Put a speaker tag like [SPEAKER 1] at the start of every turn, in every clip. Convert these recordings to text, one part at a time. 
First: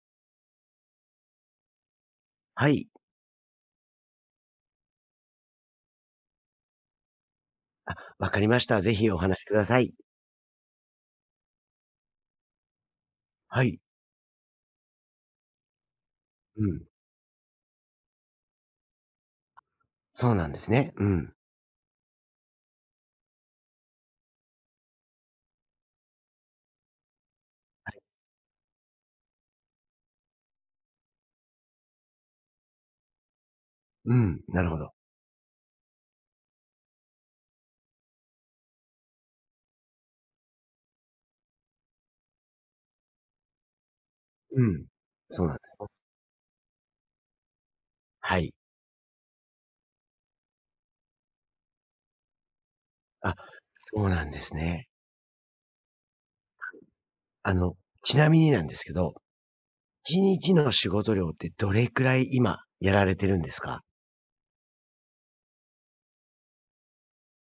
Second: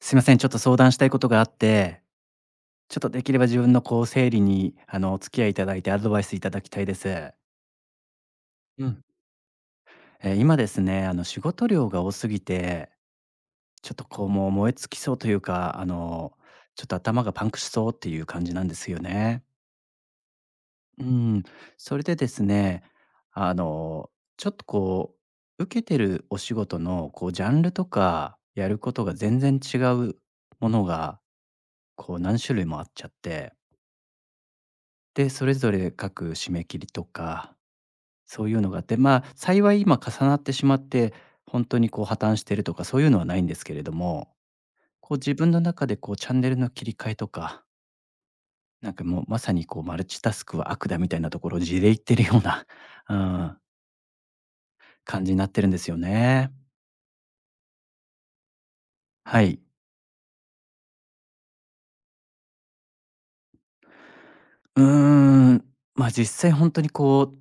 [SPEAKER 1] すいません、ちょっと相談したいことがあって、
[SPEAKER 2] はい、
[SPEAKER 1] ちょっとできれば自分の整理にお付き合いいただいてアドバイスいただきたいです。
[SPEAKER 2] わかりました。
[SPEAKER 1] う
[SPEAKER 2] ぜ
[SPEAKER 1] ん。
[SPEAKER 2] ひお話しください。
[SPEAKER 1] 今ですね、仕事量が多すぎて、
[SPEAKER 2] はい。
[SPEAKER 1] ちょっともう燃え尽きそうというか、
[SPEAKER 2] う
[SPEAKER 1] ちょっ
[SPEAKER 2] ん。
[SPEAKER 1] と頭がパンクしそうっていう感じなんですよね。
[SPEAKER 2] そうなんですね。
[SPEAKER 1] う
[SPEAKER 2] うん。
[SPEAKER 1] ん、それでですね、あのちょっと受けてるお仕事のジャンルとかやることが全然違うものが何種類もあっちゃって。
[SPEAKER 2] うん、なるほど。
[SPEAKER 1] で、それぞれ各締め切りとか、そういうのがあって、まあ、幸い今重なってしまって、本当に破綻してるとかそういうのはないんですけれども、
[SPEAKER 2] うん。
[SPEAKER 1] 自
[SPEAKER 2] そう
[SPEAKER 1] 分
[SPEAKER 2] なん
[SPEAKER 1] の
[SPEAKER 2] で
[SPEAKER 1] 中
[SPEAKER 2] す
[SPEAKER 1] でチャンネルの切り替えとか、
[SPEAKER 2] はい。
[SPEAKER 1] なんかもうまさにマルチタスクは悪だみたいなところを地で言ってるような、う
[SPEAKER 2] あ、
[SPEAKER 1] ん、
[SPEAKER 2] そうなんですね。
[SPEAKER 1] 感じになってるんですよね。
[SPEAKER 2] あの、ちなみになんですけど、
[SPEAKER 1] はい。
[SPEAKER 2] 1日の仕事量ってどれくらい今やられてるんですか？
[SPEAKER 1] うーん、ま、実際本当に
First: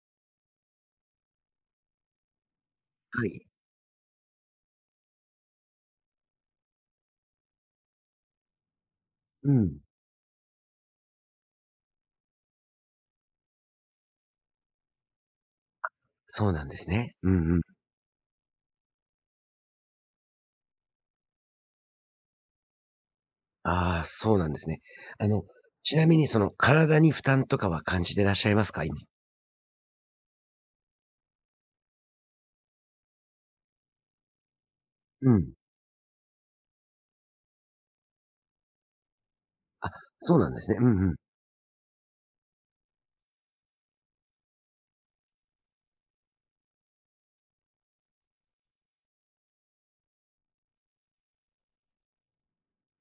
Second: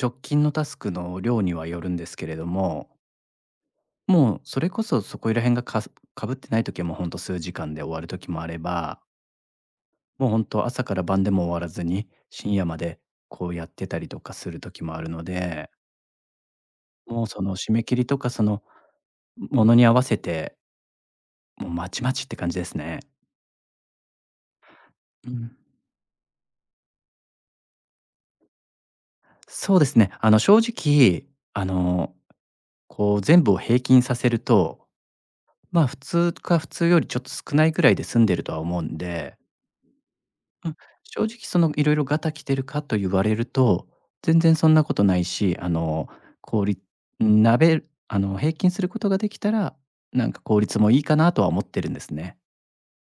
[SPEAKER 1] 直近のタスクの量にはよるんですけれども、
[SPEAKER 2] はい。
[SPEAKER 1] もうそれこそそこら辺がかすかぶってない時はもうほんと数時間で終わる時もあれば、
[SPEAKER 2] うん。
[SPEAKER 1] もうほんと朝から晩でも終わらずに、深夜までやってたりとかする時もあるので、
[SPEAKER 2] そうなんですね。
[SPEAKER 1] もう
[SPEAKER 2] う
[SPEAKER 1] そ
[SPEAKER 2] ん
[SPEAKER 1] の
[SPEAKER 2] うん。
[SPEAKER 1] 締め切りとかその、ものに合わせて、もうまちまちって感じですね。
[SPEAKER 2] ああ、そうなんですね。あ
[SPEAKER 1] う
[SPEAKER 2] の、
[SPEAKER 1] ん。
[SPEAKER 2] ちなみにその体に負担とかは感じてらっしゃいますか？今。
[SPEAKER 1] そうですね、正直、あの、全部を平均させると、
[SPEAKER 2] うん。
[SPEAKER 1] まあ普通か普通よりちょっと少ないぐらいで済んでるとは思うんで、
[SPEAKER 2] あ、そうなんで
[SPEAKER 1] う
[SPEAKER 2] す
[SPEAKER 1] ん、
[SPEAKER 2] ね。うんうん、
[SPEAKER 1] 正直その、いろいろガタ来てるかと言われると、全然そんなことないし、効率鍋平均することができたら、なんか効率もいいかなとは思ってるんですね。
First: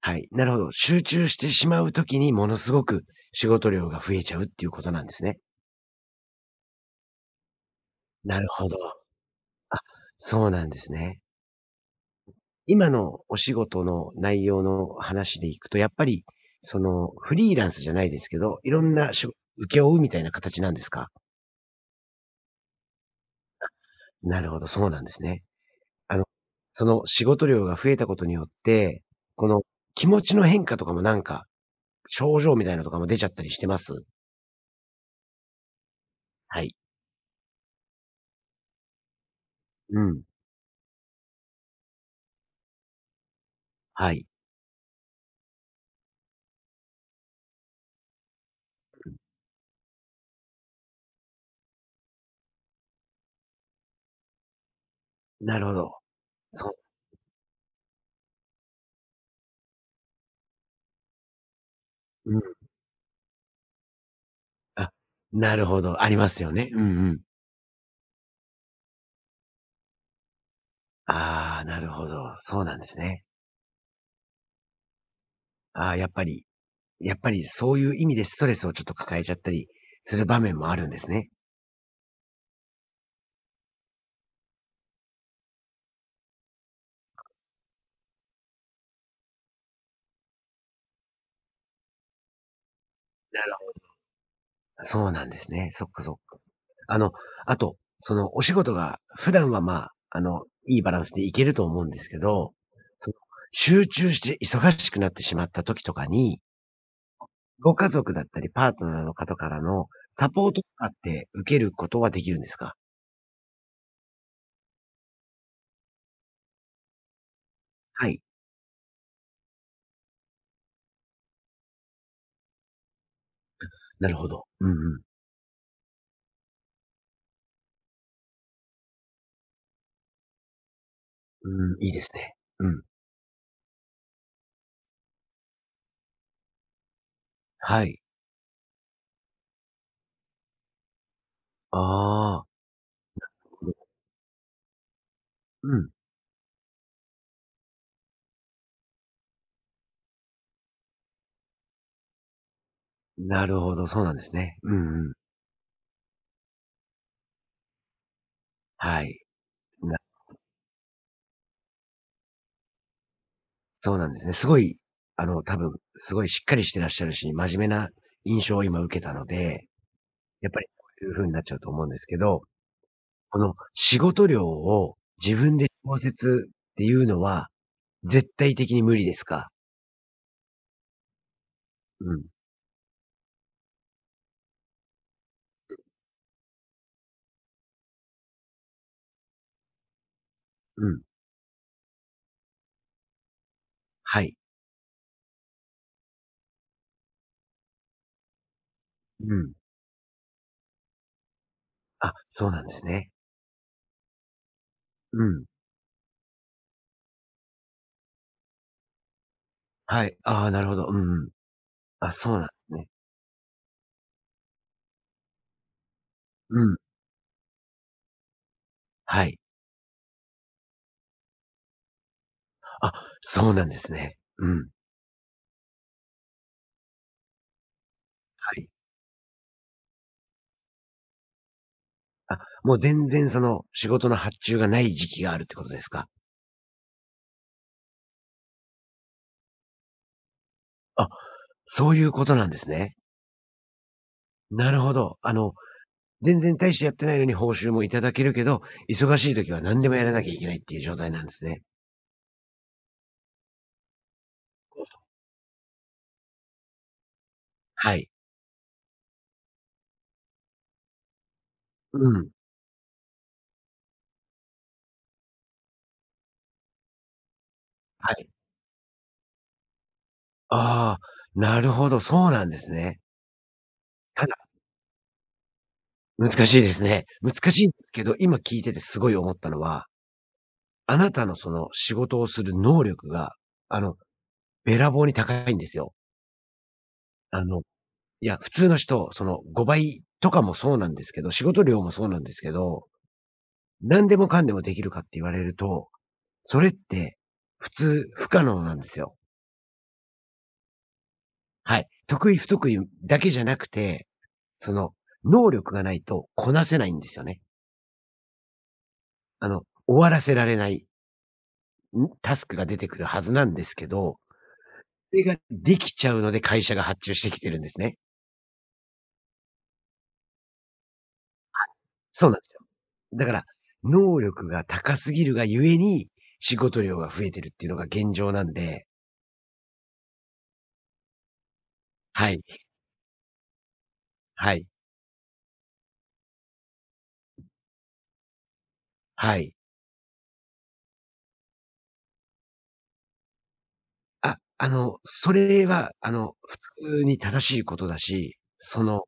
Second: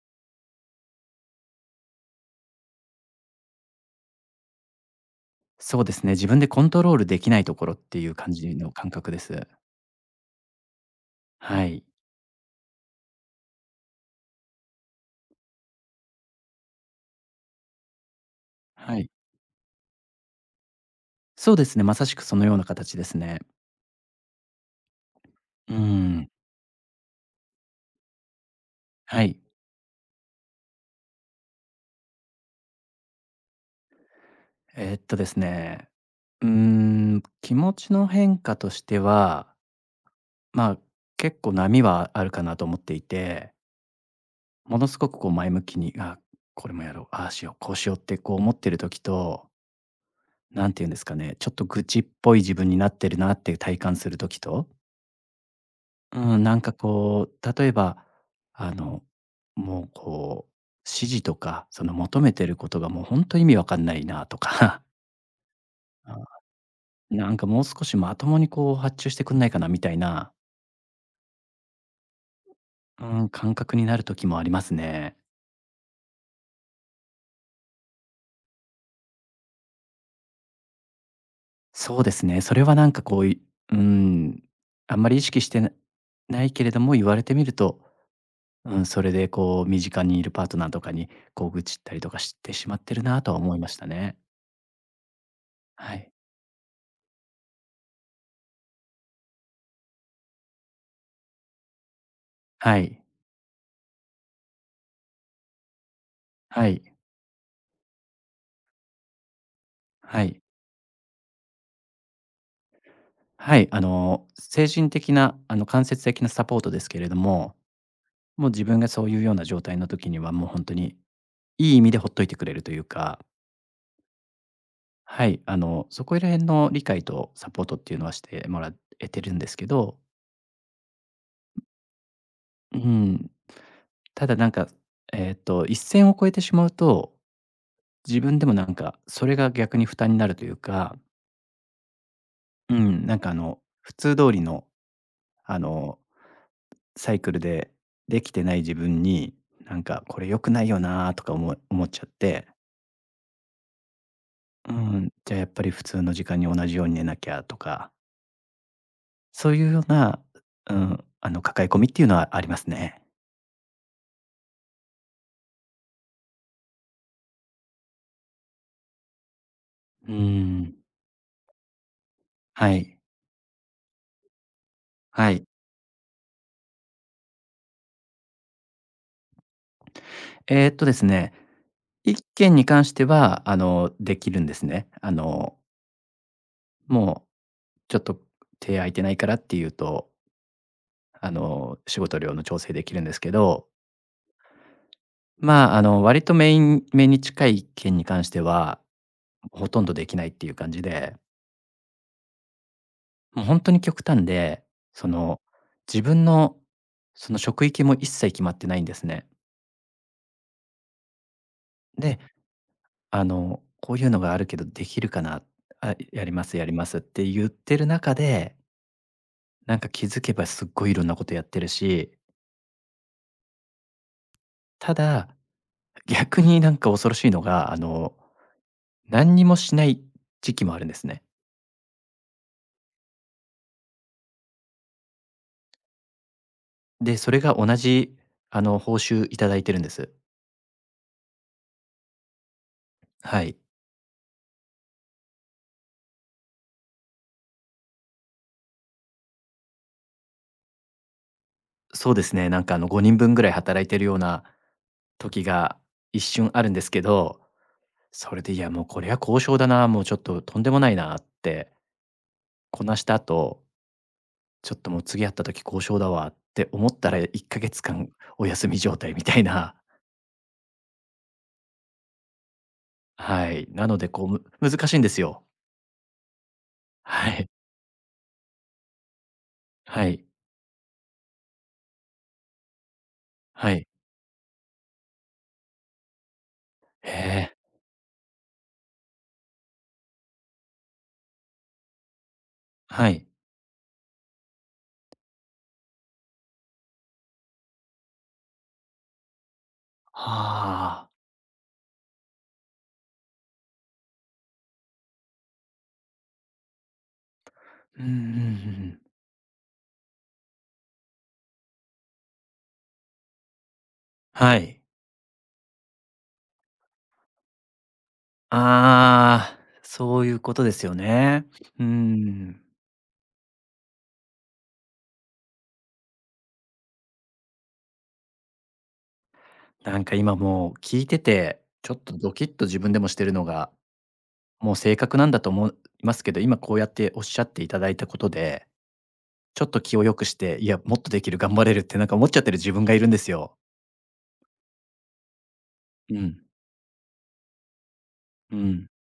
[SPEAKER 2] はい、なるほど。集中してしまうときにものすごく仕事量が増えちゃうっていうことなんですね。
[SPEAKER 1] そうですね、自分でコントロールできないところっていう感
[SPEAKER 2] なる
[SPEAKER 1] じ
[SPEAKER 2] ほ
[SPEAKER 1] の
[SPEAKER 2] ど。
[SPEAKER 1] 感覚です。
[SPEAKER 2] あ、そうなんですね。
[SPEAKER 1] はい。
[SPEAKER 2] 今のお仕事の内容の話でいくと、やっぱり、その、フリーランスじゃないですけど、いろん
[SPEAKER 1] はい。
[SPEAKER 2] なしょ請け負うみたいな形なんですか？
[SPEAKER 1] そうですね、まさしくそのような形ですね。
[SPEAKER 2] なるほど、そうなんですね。
[SPEAKER 1] うー
[SPEAKER 2] あの、
[SPEAKER 1] ん、
[SPEAKER 2] その仕事量が増えたことによって、
[SPEAKER 1] はい。
[SPEAKER 2] この気持ちの変化とかもなんか、症状みたいなのとかも出ちゃったりしてます？
[SPEAKER 1] ですね、うー
[SPEAKER 2] はい。
[SPEAKER 1] ん、気持ちの変化としては、
[SPEAKER 2] うん。
[SPEAKER 1] まあ、結構波はあるかなと思っていて、
[SPEAKER 2] はい。
[SPEAKER 1] ものすごく前向きに、あ、これもやろう、ああしよう、こうしようって思ってる時と、何て言うんですかね、ちょっと愚痴っぽい自分になってるなって体感する時と、
[SPEAKER 2] なるほど。
[SPEAKER 1] うん、なん
[SPEAKER 2] そ
[SPEAKER 1] か、
[SPEAKER 2] う。
[SPEAKER 1] 例えば、あの、もう、指示とか、その求め
[SPEAKER 2] うん。
[SPEAKER 1] てることがもう本当意味わかんないなとか、
[SPEAKER 2] あ、なるほど、あ
[SPEAKER 1] あ、
[SPEAKER 2] りますよね。うんうん。
[SPEAKER 1] なんかもう少しまともに発注してくんないかなみたいな、
[SPEAKER 2] ああ、なるほど、そうなんです
[SPEAKER 1] う
[SPEAKER 2] ね。
[SPEAKER 1] ん、感覚になる時もありますね。
[SPEAKER 2] ああ、やっぱり、やっぱりそういう意味でストレスをちょっと抱えちゃったりする場面もあるんですね。
[SPEAKER 1] そうですね。それはなんかうん、あんまり意識してないけれども、言われてみると、うん、それで身近にいるパートナーとかに、愚痴ったりとかしてしまってるなとは
[SPEAKER 2] なる
[SPEAKER 1] 思いまし
[SPEAKER 2] ほ
[SPEAKER 1] たね。
[SPEAKER 2] ど、そうなんですね。そっ
[SPEAKER 1] は
[SPEAKER 2] か
[SPEAKER 1] い。
[SPEAKER 2] そっか。あの、あと、そのお仕事が普段は、まあ、あの、いいバランスでいけると思うんですけど、
[SPEAKER 1] はい。
[SPEAKER 2] その、集中して忙しくなってしまった時とかに、
[SPEAKER 1] はい。
[SPEAKER 2] ご家族だったりパートナーの方からの
[SPEAKER 1] は
[SPEAKER 2] サ
[SPEAKER 1] い。
[SPEAKER 2] ポートとかって受けることはできるんですか？
[SPEAKER 1] はい。精神的な、間接的なサポートですけれども、
[SPEAKER 2] はい。
[SPEAKER 1] もう自分がそういうような状態の時には、もう本当にいい意味でほっといてくれるというか、
[SPEAKER 2] なるほど。うんうん。
[SPEAKER 1] はい、そこら辺の理解とサポートっていうのはしてもらえてるんですけど、
[SPEAKER 2] うん、いいですね。う
[SPEAKER 1] う
[SPEAKER 2] ん。
[SPEAKER 1] ん。ただなんか、一線を越えてしまうと、
[SPEAKER 2] はい。
[SPEAKER 1] 自分でもなんか、それが逆に負担になるというか、
[SPEAKER 2] ああ。
[SPEAKER 1] うん、なんか普通通りの、あ
[SPEAKER 2] うん。
[SPEAKER 1] の、サイクルでできてない自分に、なんかこれ良くないよなとか思っちゃって、
[SPEAKER 2] なるほど、そうなんですね。
[SPEAKER 1] う
[SPEAKER 2] うんう
[SPEAKER 1] ん、
[SPEAKER 2] ん。
[SPEAKER 1] じゃあやっぱり普通の時間に同じように寝なきゃとか、
[SPEAKER 2] はい。
[SPEAKER 1] そういうよう
[SPEAKER 2] な、
[SPEAKER 1] な、うん、抱え込みっていうのはありますね。
[SPEAKER 2] そうなんですね。すごい、あの、多分、すごいしっかりしてらっしゃるし、真面目な印象を今受けたので、
[SPEAKER 1] う
[SPEAKER 2] やっぱり
[SPEAKER 1] ん。
[SPEAKER 2] こういう風になっちゃうと思うんですけど、
[SPEAKER 1] はい。
[SPEAKER 2] この仕事量を
[SPEAKER 1] は
[SPEAKER 2] 自
[SPEAKER 1] い。
[SPEAKER 2] 分で調節っていうのは、絶対的に無理ですか？
[SPEAKER 1] ですね
[SPEAKER 2] うん。
[SPEAKER 1] 一件に関しては、あの、できるんですね。もうちょっと手空いてないからっていうと、
[SPEAKER 2] うん。
[SPEAKER 1] 仕事量の調整できるんですけど、
[SPEAKER 2] はい。
[SPEAKER 1] まあ、割とメインめに近い件に関しては、
[SPEAKER 2] うん。
[SPEAKER 1] ほとんどできないっていう感じで、
[SPEAKER 2] あ、そうなんですね。
[SPEAKER 1] もう本当に極端で、そ
[SPEAKER 2] う
[SPEAKER 1] の、
[SPEAKER 2] ん。
[SPEAKER 1] 自分の、その、職域も一切決まってないんですね。
[SPEAKER 2] はい。ああ、なるほど。うんうん。あ、
[SPEAKER 1] で、
[SPEAKER 2] そうなんですね。
[SPEAKER 1] こういうのがあるけどできるかな、あ、やります
[SPEAKER 2] う
[SPEAKER 1] やり
[SPEAKER 2] ん。
[SPEAKER 1] ますって言ってる中で
[SPEAKER 2] はい。
[SPEAKER 1] なんか気づけばすっごいいろんなことやってるし、
[SPEAKER 2] あ、そうなんですね。うん。
[SPEAKER 1] ただ、逆になんか恐ろしいのが、
[SPEAKER 2] はい。
[SPEAKER 1] 何にもしない時期もあるんですね。
[SPEAKER 2] あ、もう全然その、仕事の発注がない時期があるってことですか？
[SPEAKER 1] で、それが同じ、報酬いただいてるんです。
[SPEAKER 2] あ、そういうことなんですね。
[SPEAKER 1] はい。
[SPEAKER 2] なるほど。全然大してやってないのに報酬もいただけるけど、忙しい時は何でもやらなきゃいけないっていう状態なんですね。
[SPEAKER 1] そうですね。なんか5人分ぐらい働いてるような時が一瞬あるんですけど、
[SPEAKER 2] はい。
[SPEAKER 1] それで、いや、もうこれは交渉だな、もうちょっととんでもないなって、
[SPEAKER 2] うん。
[SPEAKER 1] こなした後、ちょっともう次会った時交渉だわって思ったら1ヶ月間
[SPEAKER 2] はい。
[SPEAKER 1] お休み状態みたいな。
[SPEAKER 2] ああ、なるほど、そうなんですね。
[SPEAKER 1] はい。なので、こ
[SPEAKER 2] た
[SPEAKER 1] う、
[SPEAKER 2] だ、
[SPEAKER 1] 難しいんですよ。
[SPEAKER 2] 難しいですね。
[SPEAKER 1] はい。
[SPEAKER 2] 難しいけど、今聞いててすごい思ったのは、
[SPEAKER 1] はい。
[SPEAKER 2] あなたのその仕事をする能力が、
[SPEAKER 1] は
[SPEAKER 2] あ
[SPEAKER 1] い。
[SPEAKER 2] の、べらぼうに高いんですよ。
[SPEAKER 1] へ
[SPEAKER 2] あ
[SPEAKER 1] え。
[SPEAKER 2] の、いや、普通の人、その5倍とかもそうなんですけど、仕事量もそうなんですけど、
[SPEAKER 1] はい。
[SPEAKER 2] 何でもかんでもできるかって言われると、それって普通不可能なんですよ。
[SPEAKER 1] ああ。
[SPEAKER 2] はい。得意不得意だけじゃなくて、その、能力がないとこなせないんですよね。
[SPEAKER 1] うんうんうんうん。
[SPEAKER 2] あの、終わらせられない、んタスクが出てくるはずなんですけど、
[SPEAKER 1] はい。
[SPEAKER 2] それができちゃうので会社が発注してきてるんですね。
[SPEAKER 1] ああ、そういうことですよね。うー
[SPEAKER 2] そうなんですよ。
[SPEAKER 1] ん。
[SPEAKER 2] だから、能力が高すぎるがゆえに、仕事量が増えてるっていうのが現状なんで、
[SPEAKER 1] なんか今もう聞いてて、ちょっと
[SPEAKER 2] は
[SPEAKER 1] ド
[SPEAKER 2] い、
[SPEAKER 1] キッと自分でもしてるのが、
[SPEAKER 2] はい、
[SPEAKER 1] もう正確なんだと思いますけど、今こうやっておっしゃっていただいたことで、
[SPEAKER 2] はい。
[SPEAKER 1] ちょっと気を良くして、いや、もっとできる、頑張れるってなんか思っちゃってる自分がいるんですよ。
[SPEAKER 2] あ、あの、それは、あ
[SPEAKER 1] う
[SPEAKER 2] の、
[SPEAKER 1] ん。
[SPEAKER 2] 普通に正しいことだし、
[SPEAKER 1] う
[SPEAKER 2] そ
[SPEAKER 1] ん。
[SPEAKER 2] の、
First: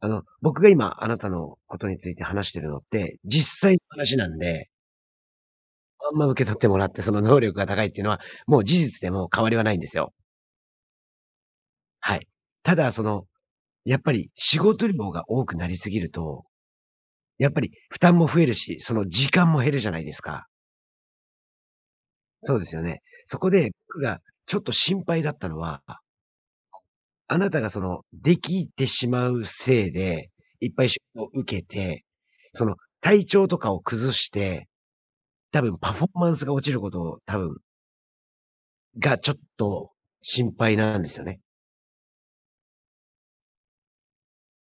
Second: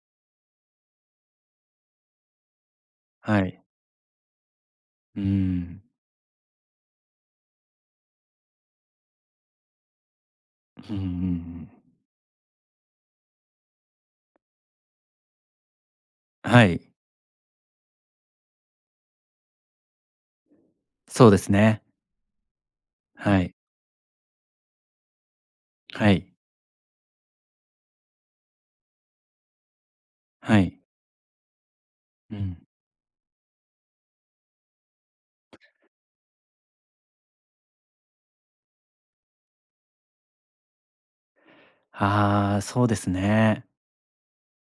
[SPEAKER 2] あの、僕が今あなたのことについて話してるのって、
[SPEAKER 1] は
[SPEAKER 2] 実
[SPEAKER 1] い。
[SPEAKER 2] 際の話なんで、
[SPEAKER 1] うーん。
[SPEAKER 2] まんま受け取ってもらって、その能力が高いっていうのは、もう事実でもう変わりはないんですよ。
[SPEAKER 1] うんうんうん。
[SPEAKER 2] はい。ただ、その、やっぱり仕事量が多くなりすぎると、
[SPEAKER 1] はい。
[SPEAKER 2] やっぱり負担も増えるし、その時間も減るじゃないですか。
[SPEAKER 1] そうですね。
[SPEAKER 2] そうですよね。
[SPEAKER 1] は
[SPEAKER 2] そこ
[SPEAKER 1] い。
[SPEAKER 2] で僕がちょっと心配だったのは、
[SPEAKER 1] はい。
[SPEAKER 2] あなたがその、できてしまうせいで、
[SPEAKER 1] は
[SPEAKER 2] いっ
[SPEAKER 1] い。
[SPEAKER 2] ぱい仕事を受けて、
[SPEAKER 1] うん。
[SPEAKER 2] その、体調とかを崩して、多分パフォーマンスが落ちることを多分が、ちょっと心配なんですよね。
[SPEAKER 1] ああ、そうですね。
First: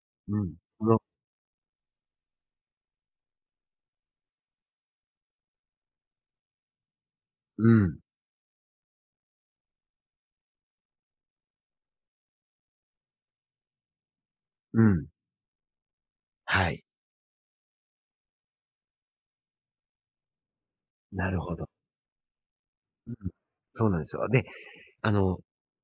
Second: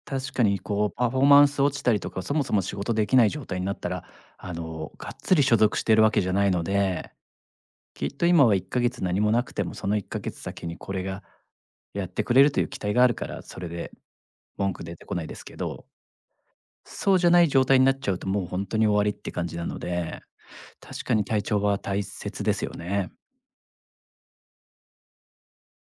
[SPEAKER 1] 確か
[SPEAKER 2] うん。
[SPEAKER 1] に
[SPEAKER 2] その
[SPEAKER 1] パフォーマンス落ちたりとか、そもそも仕事できない状態になったら、がっつり所属してるわけじゃないので、
[SPEAKER 2] うん、
[SPEAKER 1] きっと今は1ヶ月何もなくても、その1ヶ月先にこれがやってくれるという期待があるから、それで文句
[SPEAKER 2] う
[SPEAKER 1] 出て
[SPEAKER 2] ん。
[SPEAKER 1] こないですけど、
[SPEAKER 2] はい。
[SPEAKER 1] そうじゃない状態になっちゃうともう本当に終わりって感じなので、確かに
[SPEAKER 2] なる
[SPEAKER 1] 体
[SPEAKER 2] ほ
[SPEAKER 1] 調
[SPEAKER 2] ど。
[SPEAKER 1] は大切ですよね。
[SPEAKER 2] うん。そうなんですよ。で、あの、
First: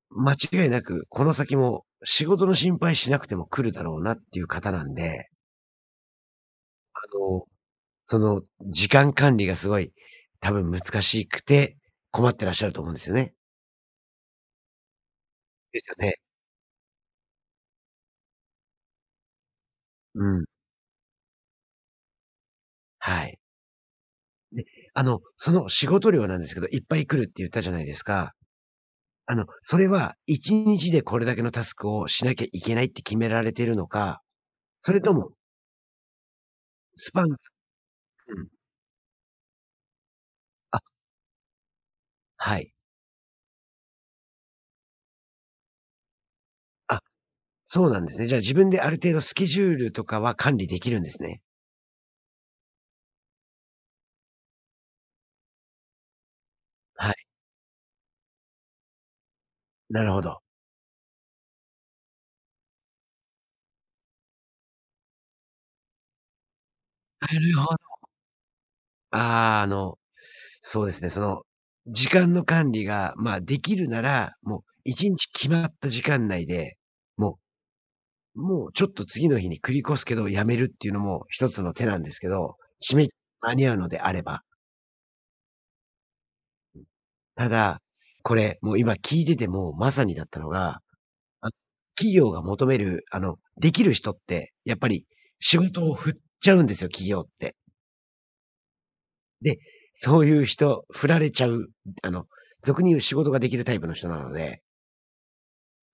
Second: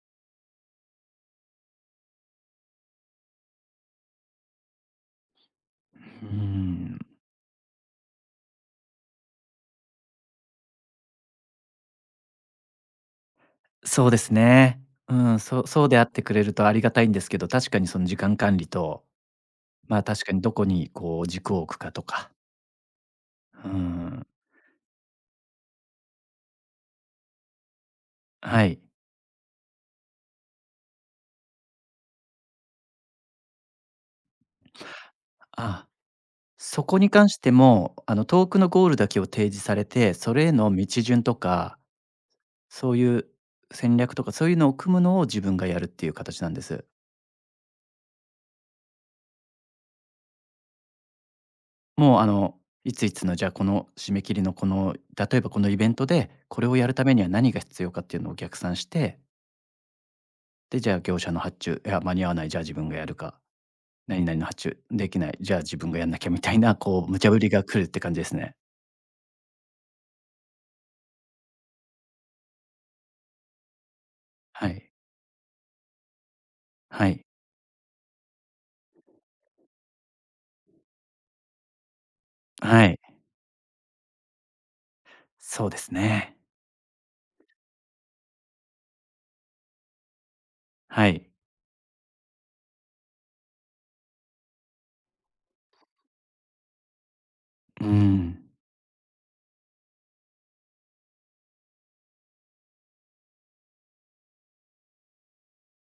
[SPEAKER 2] 間違いなくこの先も仕事の心配しなくても来るだろうなっていう方なんで、
[SPEAKER 1] うん、
[SPEAKER 2] あの、その、時間管理がすごい、多分難しくて、困ってらっしゃると思うんですよね。
[SPEAKER 1] そうですね。うん、そう
[SPEAKER 2] で
[SPEAKER 1] そう
[SPEAKER 2] すよ
[SPEAKER 1] であっ
[SPEAKER 2] ね。
[SPEAKER 1] てくれるとありがたいんですけど、確かにその時間管理と、まあ、確
[SPEAKER 2] う
[SPEAKER 1] かに
[SPEAKER 2] ん。
[SPEAKER 1] どこに軸を置くかとか、
[SPEAKER 2] はい。
[SPEAKER 1] うん、
[SPEAKER 2] で、あの、その仕事量なんですけど、いっぱい来るって言ったじゃないですか。
[SPEAKER 1] はい。
[SPEAKER 2] あの、それは1日でこれだけのタスクをしなきゃいけないって決められているのか、それとも、
[SPEAKER 1] あ、そこに
[SPEAKER 2] スパ
[SPEAKER 1] 関
[SPEAKER 2] ン
[SPEAKER 1] しても、あの
[SPEAKER 2] う
[SPEAKER 1] 遠
[SPEAKER 2] ん。
[SPEAKER 1] くのゴールだけを提示されて、それへの
[SPEAKER 2] あ、
[SPEAKER 1] 道順とか、
[SPEAKER 2] はい。
[SPEAKER 1] そういう戦略とか、そういうのを組むのを自分がやるっていう形なんです。
[SPEAKER 2] あ、そうなんですね。じゃあ自分である程度スケジュールとかは管理できるんですね。
[SPEAKER 1] もういついつのじゃあこの締め切りのこの、例えばこのイベントで、これをやるた
[SPEAKER 2] は
[SPEAKER 1] めには
[SPEAKER 2] い。
[SPEAKER 1] 何が必要かっていうのを逆算して、
[SPEAKER 2] なるほど。
[SPEAKER 1] で、じゃあ業者の発注、いや、間に合わない、じゃあ自分がやるか、何々の発注できない、じゃあ自分がやんなきゃみたいな、無
[SPEAKER 2] な
[SPEAKER 1] 茶ぶり
[SPEAKER 2] る
[SPEAKER 1] が
[SPEAKER 2] ほ
[SPEAKER 1] 来るっ
[SPEAKER 2] ど。
[SPEAKER 1] て感じですね。
[SPEAKER 2] ああ、あの、そうですね、その、時間の管理が、まあ、できるなら、もう
[SPEAKER 1] はい。
[SPEAKER 2] 1日決まった時間内で、
[SPEAKER 1] はい。
[SPEAKER 2] もう、もうちょっと次の日に繰り越すけどやめるっていうのも一つの手なんですけど、
[SPEAKER 1] は
[SPEAKER 2] 締
[SPEAKER 1] い。
[SPEAKER 2] め切り間に合うのであれば。
[SPEAKER 1] そうですね。
[SPEAKER 2] ただ、これ、もう今聞いててもまさにだったのが、
[SPEAKER 1] はい。
[SPEAKER 2] あ、企業が求める、あの、できる人って、やっぱり仕事を振っちゃうんですよ、企業って。
[SPEAKER 1] うーん。
[SPEAKER 2] で、そういう人、振られちゃう、あの、俗に言う仕事ができるタイプの人なので、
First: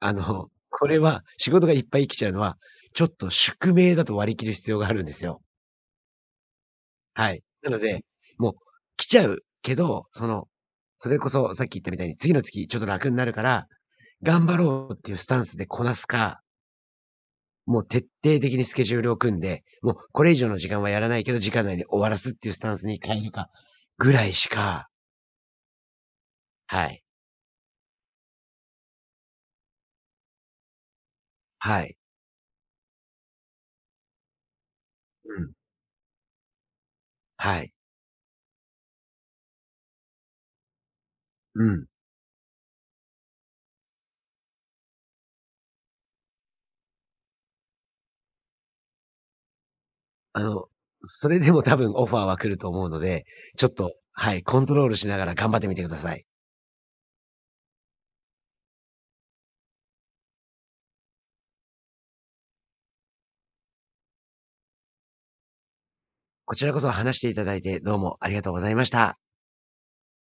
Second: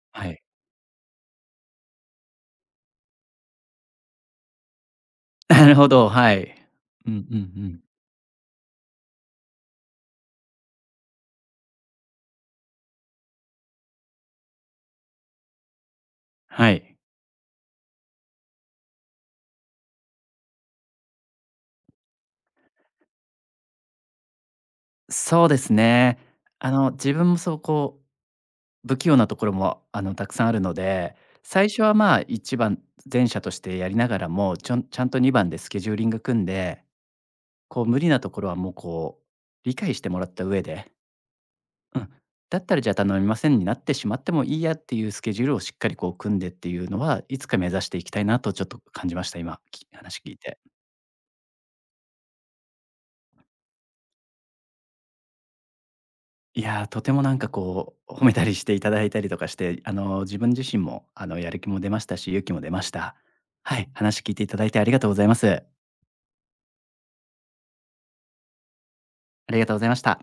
[SPEAKER 2] あ
[SPEAKER 1] はい。
[SPEAKER 2] の、これは仕事がいっぱい来ちゃうのは、ちょっと宿命だと割り切る必要があるんですよ。
[SPEAKER 1] なるほど、はい。うんうん
[SPEAKER 2] は
[SPEAKER 1] う
[SPEAKER 2] い。なの
[SPEAKER 1] ん。
[SPEAKER 2] で、もう来ちゃうけど、その、それこそさっき言ったみたいに、次の月ちょっと楽になるから、頑張ろうっていうスタンスでこなすか、
[SPEAKER 1] はい。
[SPEAKER 2] もう徹底的にスケジュールを組んで、もうこれ以上の時間はやらないけど、時間内に終わらすっていうスタンスに変えるかぐらいしか、
[SPEAKER 1] そうですね。
[SPEAKER 2] はい。
[SPEAKER 1] 自分もそう、不器用なところも、たくさんあるので、最初
[SPEAKER 2] は
[SPEAKER 1] は
[SPEAKER 2] い。
[SPEAKER 1] まあ一番前者としてやりながらも、ちょんちゃんと
[SPEAKER 2] う
[SPEAKER 1] 2番
[SPEAKER 2] ん。
[SPEAKER 1] でスケジューリング組んで、
[SPEAKER 2] はい。
[SPEAKER 1] 無理なところはもう理解してもらった上で、
[SPEAKER 2] うん。
[SPEAKER 1] うん、だったらじゃあ頼みませんになってしまってもいいやっていうスケジュールをしっかり組んでっていうのは、いつか目指していきたいなとちょっと感じました、今、話聞い
[SPEAKER 2] あ
[SPEAKER 1] て。
[SPEAKER 2] の、それでも多分オファーは来ると思うので、ちょっと、はい、コントロールしながら頑張ってみてください。
[SPEAKER 1] いやー、とてもなんか褒めたりしていただいたりとかして、自分自身もやる気も出ましたし、勇気も出ました。はい、話聞いていただいてありがとうございます。
[SPEAKER 2] こちらこそ話していただいて、どうもありがとうございました。
[SPEAKER 1] ありがとうございました。